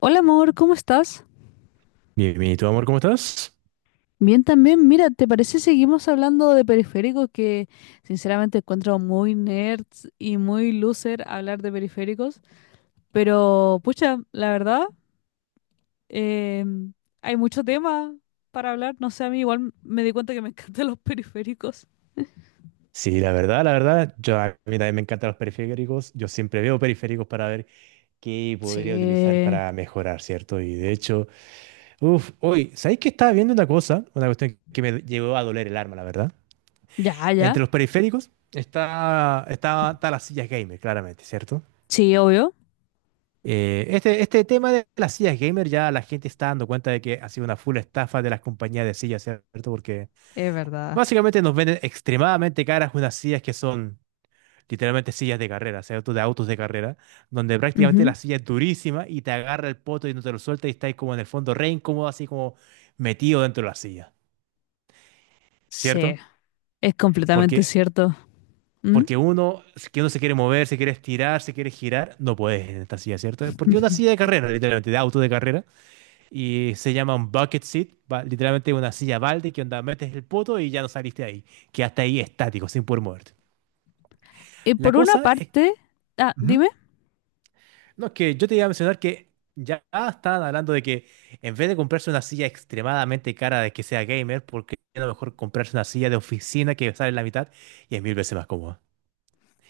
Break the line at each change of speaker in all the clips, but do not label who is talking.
Hola amor, ¿cómo estás?
Bien, bien, ¿y tú, amor, cómo estás?
Bien también, mira, ¿te parece seguimos hablando de periféricos que sinceramente encuentro muy nerds y muy loser hablar de periféricos? Pero pucha, la verdad, eh, hay mucho tema para hablar, no sé, a mí igual me di cuenta que me encantan los periféricos.
Sí, la verdad, yo a mí también me encantan los periféricos. Yo siempre veo periféricos para ver qué podría utilizar
Sí,
para mejorar, ¿cierto? Y de hecho, uff, hoy, ¿sabéis que estaba viendo una cosa? Una cuestión que me llegó a doler el alma, la verdad.
ya, ya,
Entre los periféricos está las sillas gamer, claramente, ¿cierto?
sí, obvio,
Este tema de las sillas gamer ya la gente está dando cuenta de que ha sido una full estafa de las compañías de sillas, ¿cierto? Porque
es verdad.
básicamente nos venden extremadamente caras unas sillas que son literalmente sillas de carrera, o sea, autos de carrera, donde prácticamente
Ujú.
la silla es durísima y te agarra el poto y no te lo suelta y estáis como en el fondo re incómodo, así como metido dentro de la silla,
Sí,
¿cierto?
es completamente
Porque,
cierto. ¿Mm?
porque uno, si que uno se quiere mover, se quiere estirar, se quiere girar, no puedes en esta silla, ¿cierto? Porque es una silla de carrera, literalmente, de auto de carrera, y se llama un bucket seat, literalmente una silla balde que onda metes el poto y ya no saliste de ahí, que hasta ahí estático, sin poder moverte.
Y
La
por una
cosa es.
parte, ah,
Ujú.
dime.
No, es que yo te iba a mencionar que ya estaban hablando de que en vez de comprarse una silla extremadamente cara de que sea gamer, porque a lo mejor comprarse una silla de oficina que sale la mitad y es mil veces más cómoda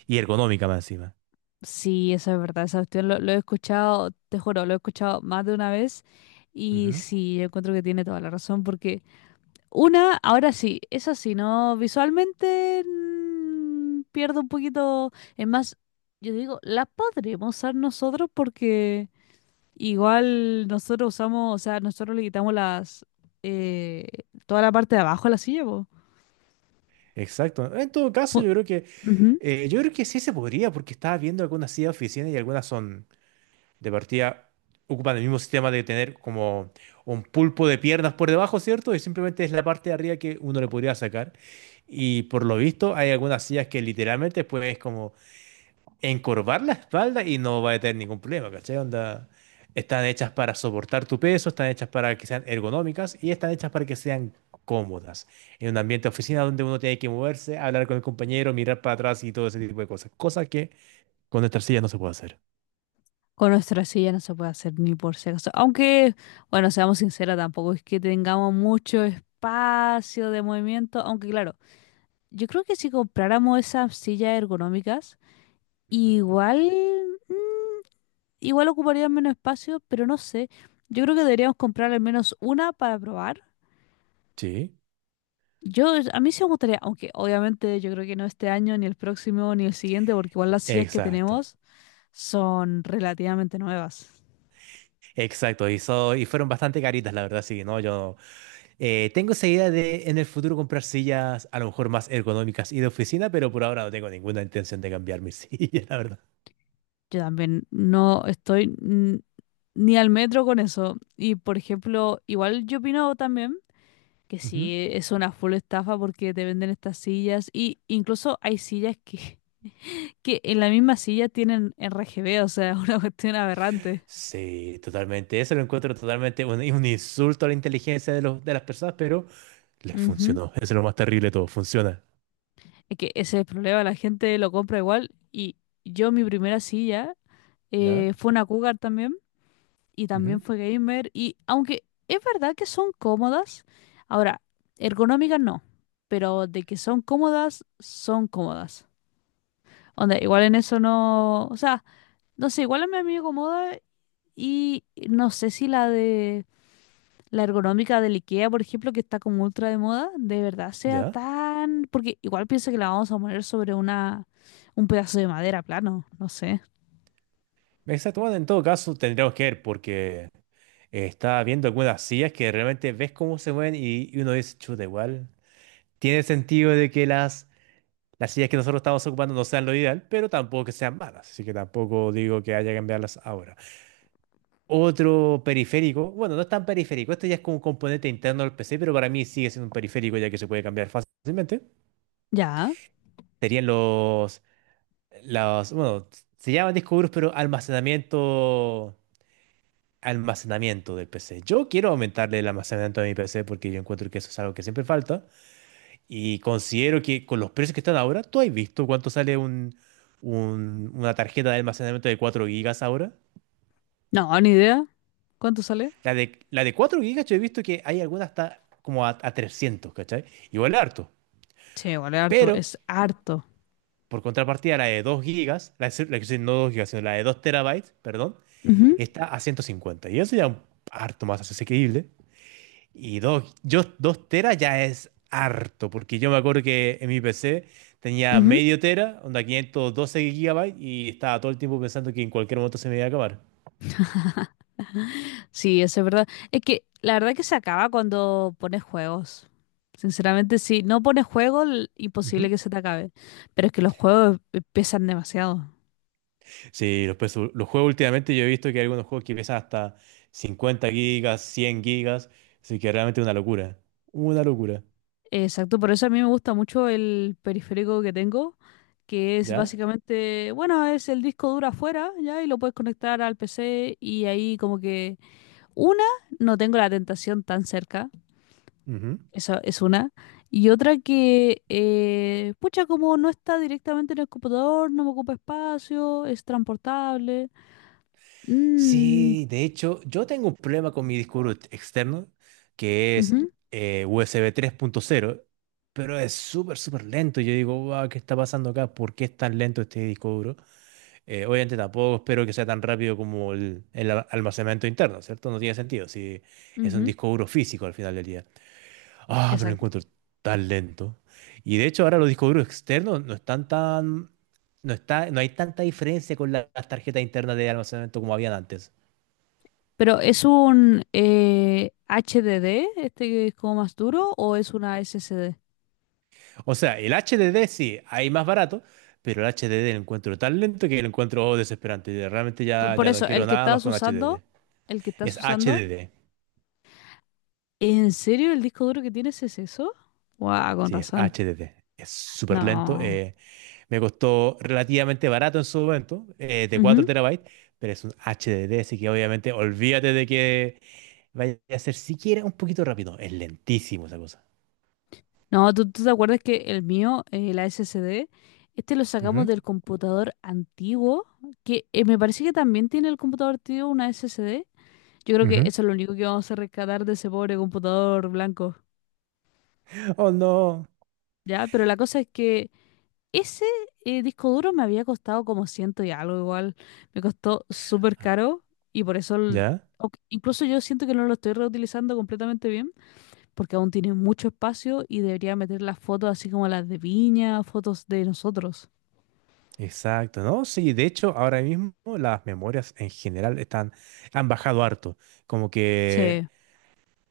y ergonómica más encima.
Sí, eso es verdad, esa cuestión lo he escuchado, te juro, lo he escuchado más de una vez y
Ujú.
sí, yo encuentro que tiene toda la razón porque una, ahora sí, es así, ¿no? Visualmente pierdo un poquito, es más, yo digo, la podremos usar nosotros porque igual nosotros usamos, o sea, nosotros le quitamos las, eh, toda la parte de abajo a la silla, po.
Exacto. En todo caso,
Pu-
yo creo que
Ujú.
eh, yo creo que sí se podría, porque estaba viendo algunas sillas de oficina y algunas son de partida ocupan el mismo sistema de tener como un pulpo de piernas por debajo, ¿cierto? Y simplemente es la parte de arriba que uno le podría sacar. Y por lo visto hay algunas sillas que literalmente puedes como encorvar la espalda y no va a tener ningún problema, ¿cachai? Onda, están hechas para soportar tu peso, están hechas para que sean ergonómicas y están hechas para que sean cómodas. En un ambiente de oficina donde uno tiene que moverse, hablar con el compañero, mirar para atrás y todo ese tipo de cosas. Cosa que con nuestras sillas no se puede hacer.
Con nuestra silla no se puede hacer ni por si acaso. Aunque, bueno, seamos sinceros, tampoco es que tengamos mucho espacio de movimiento. Aunque, claro, yo creo que si compráramos esas sillas ergonómicas,
Ujú.
igual, mm, igual ocuparían menos espacio, pero no sé. Yo creo que deberíamos comprar al menos una para probar.
Sí.
Yo, a mí sí me gustaría, aunque obviamente yo creo que no este año, ni el próximo, ni el siguiente, porque igual las sillas que
Exacto,
tenemos son relativamente nuevas.
exacto. Y, y fueron bastante caritas, la verdad, sí, ¿no? Yo tengo esa idea de en el futuro comprar sillas a lo mejor más ergonómicas y de oficina, pero por ahora no tengo ninguna intención de cambiar mi silla, la verdad.
Yo también no estoy ni al metro con eso. Y por ejemplo, igual yo opino también que
Ujú.
sí, es una full estafa porque te venden estas sillas y incluso hay sillas que, que en la misma silla tienen RGB, o sea, una cuestión aberrante.
Sí, totalmente. Eso lo encuentro totalmente un insulto a la inteligencia de las personas, pero les
Ujú.
funcionó. Eso es lo más terrible de todo, funciona.
Es que ese es el problema, la gente lo compra igual y yo mi primera silla
¿Ya?
fue una Cougar también y también
Ujú.
fue gamer. Y aunque es verdad que son cómodas, ahora, ergonómicas no, pero de que son cómodas, son cómodas. Onda, igual en eso no. O sea, no sé, igual a mí me acomoda y no sé si la de. La ergonómica del IKEA, por ejemplo, que está como ultra de moda, de verdad sea
¿Ya?
tan. Porque igual pienso que la vamos a poner sobre una. Un pedazo de madera plano, no sé.
Exacto. Bueno, en todo caso, tendríamos que ver porque está viendo algunas sillas que realmente ves cómo se mueven y uno dice, chuta, igual. Tiene sentido de que las sillas que nosotros estamos ocupando no sean lo ideal, pero tampoco que sean malas, así que tampoco digo que haya que cambiarlas ahora. Otro periférico, bueno, no es tan periférico, este ya es como un componente interno del PC, pero para mí sigue siendo un periférico ya que se puede cambiar fácilmente.
Ya.
Serían bueno, se llaman discos duros, pero almacenamiento del PC. Yo quiero aumentarle el almacenamiento de mi PC porque yo encuentro que eso es algo que siempre falta. Y considero que con los precios que están ahora, ¿tú has visto cuánto sale una tarjeta de almacenamiento de 4 gigas ahora?
No, ni idea. ¿Cuánto sale?
La de 4 gigas yo he visto que hay algunas hasta como a 300, ¿cachai? Igual es harto.
Sí, igual es harto,
Pero,
es harto.
por contrapartida, la de 2 gigas, la que no 2 gigas, sino la de 2 terabytes, perdón,
Ujú.
está a 150. Y eso ya es harto más asequible. Y 2 teras ya es harto, porque yo me acuerdo que en mi PC tenía
Ujú.
medio tera, onda 512 gigabytes, y estaba todo el tiempo pensando que en cualquier momento se me iba a acabar.
Sí, eso es verdad. Es que la verdad que se acaba cuando pones juegos. Sinceramente, si no pones juegos, imposible
Ujú.
que se te acabe. Pero es que los juegos pesan demasiado.
Sí, los juegos últimamente yo he visto que hay algunos juegos que pesan hasta 50 gigas, 100 gigas, así que realmente es una locura. Una locura.
Exacto, por eso a mí me gusta mucho el periférico que tengo, que es
¿Ya?
básicamente, bueno, es el disco duro afuera, ya, y lo puedes conectar al PC y ahí como que, una, no tengo la tentación tan cerca. Esa es una. Y otra que, pucha, como no está directamente en el computador, no me ocupa espacio, es transportable. Mm,
Sí, de hecho, yo tengo un problema con mi disco duro externo, que es
ujú,
U S B 3.0, pero es súper, súper lento. Y yo digo, wow, ¿qué está pasando acá? ¿Por qué es tan lento este disco duro? Obviamente tampoco espero que sea tan rápido como almacenamiento interno, ¿cierto? No tiene sentido si es un
ujú,
disco duro físico al final del día. Ah, pero lo
exacto.
encuentro tan lento. Y de hecho ahora los discos duros externos no están tan. No está, no hay tanta diferencia con las tarjetas internas de almacenamiento como habían antes.
Pero ¿es un HDD, este que es como más duro, o es una SSD?
O sea, el HDD sí, hay más barato, pero el HDD lo encuentro tan lento que lo encuentro desesperante. Y realmente
Por
ya no
eso, el
quiero
que
nada más
estás
con
usando,
HDD.
el que estás
Es
usando,
HDD.
¿en serio el disco duro que tienes es eso? Guau, con
Sí, es
razón.
HDD. Es súper lento.
No.
Me costó relativamente barato en su momento, de 4 terabytes, pero es un HDD, así que obviamente olvídate de que vaya a ser siquiera un poquito rápido. Es lentísimo esa cosa.
No, ¿tú, tú te acuerdas que el mío, la SSD, este lo sacamos
Ujú,
del computador antiguo, que me parece que también tiene el computador antiguo una SSD. Yo creo que
ujú.
eso es lo único que vamos a rescatar de ese pobre computador blanco,
Ujú. Oh, no.
¿ya? Pero la cosa es que ese disco duro me había costado como ciento y algo igual. Me costó súper caro y por eso,
¿Ya?
incluso yo siento que no lo estoy reutilizando completamente porque aún tiene mucho espacio y debería meter las fotos así como las de Viña, fotos de nosotros.
Exacto, ¿no? Sí, de hecho, ahora mismo las memorias en general están, han bajado harto. Como que
Sí.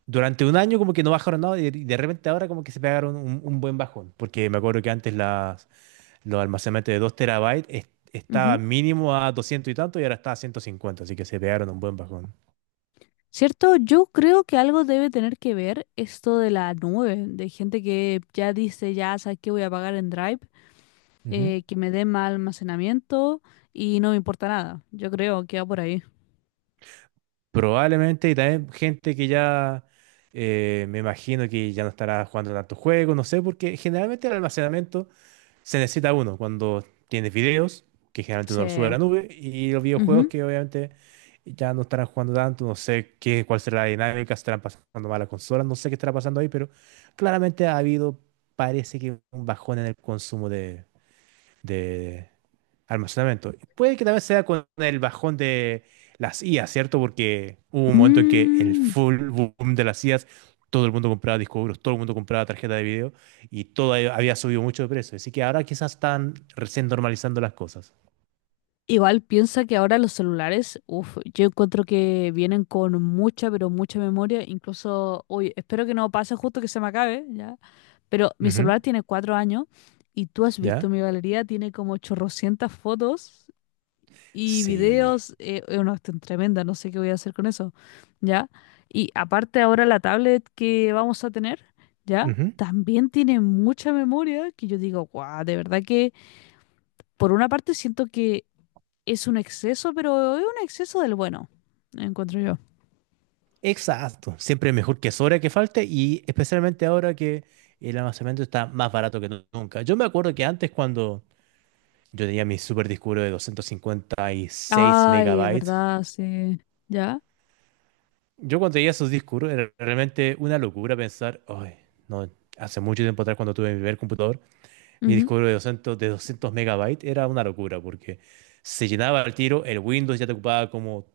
durante un año como que no bajaron nada y de repente ahora como que se pegaron un buen bajón. Porque me acuerdo que antes los almacenamientos de 2 terabytes estaba
Ujú.
mínimo a 200 y tanto y ahora está a 150, así que se pegaron un buen bajón.
Cierto, yo creo que algo debe tener que ver esto de la nube, de gente que ya dice, ya sabes que voy a pagar en Drive,
Ujú.
que me dé más almacenamiento y no me importa nada. Yo creo que va por ahí.
Probablemente, y también gente que ya me imagino que ya no estará jugando tantos juegos, no sé, porque generalmente el almacenamiento se necesita uno cuando tienes videos, que generalmente
Sí.
uno los sube a la nube, y los videojuegos
Ujú.
que obviamente ya no estarán jugando tanto, no sé qué, cuál será la dinámica, estarán pasando mal las consolas, no sé qué estará pasando ahí, pero claramente ha habido, parece que un bajón en el consumo de almacenamiento. Puede que también sea con el bajón de las IAs, ¿cierto? Porque hubo un momento en que el
Mm,
full boom de las IAs, todo el mundo compraba discos duros, todo el mundo compraba tarjeta de video y todo ahí había subido mucho de precio. Así que ahora quizás están recién normalizando las cosas.
Igual piensa que ahora los celulares, uf, yo encuentro que vienen con mucha, pero mucha memoria. Incluso, uy, espero que no pase justo que se me acabe, ya. Pero mi
Ujú.
celular tiene 4 años y tú has visto
¿Ya?
mi galería, tiene como chorrocientas fotos y
Sí.
videos. No, están tremendas, no sé qué voy a hacer con eso, ya. Y aparte ahora la tablet que vamos a tener, ya,
Ujú.
también tiene mucha memoria que yo digo, guau, de verdad que por una parte siento que es un exceso, pero es un exceso del bueno, encuentro yo.
Exacto. Siempre es mejor que sobra que falte y especialmente ahora que el almacenamiento está más barato que nunca. Yo me acuerdo que antes cuando yo tenía mi super disco duro de 256
Ay,
megabytes.
¿verdad? Sí. ¿Ya?
Yo cuando tenía esos discos duros, era realmente una locura pensar, ay, no, hace mucho tiempo atrás cuando tuve mi primer computador, mi
Ujú.
disco duro de 200 megabytes era una locura porque se llenaba al tiro, el Windows ya te ocupaba como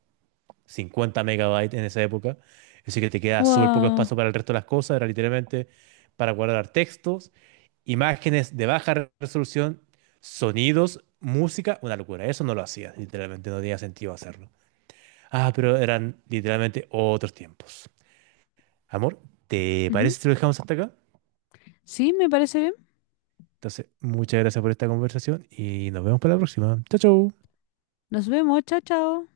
50 megabytes en esa época, así que te queda súper poco
Guau.
espacio para el resto de las cosas, era literalmente para guardar textos, imágenes de baja resolución, sonidos, música, una locura. Eso no lo hacía, literalmente no tenía sentido hacerlo. Ah, pero eran literalmente otros tiempos. Amor, ¿te
Ujú.
parece si lo dejamos hasta acá?
Sí, me parece bien.
Entonces, muchas gracias por esta conversación y nos vemos para la próxima. Chao, chao.
Nos vemos. Chao, chao.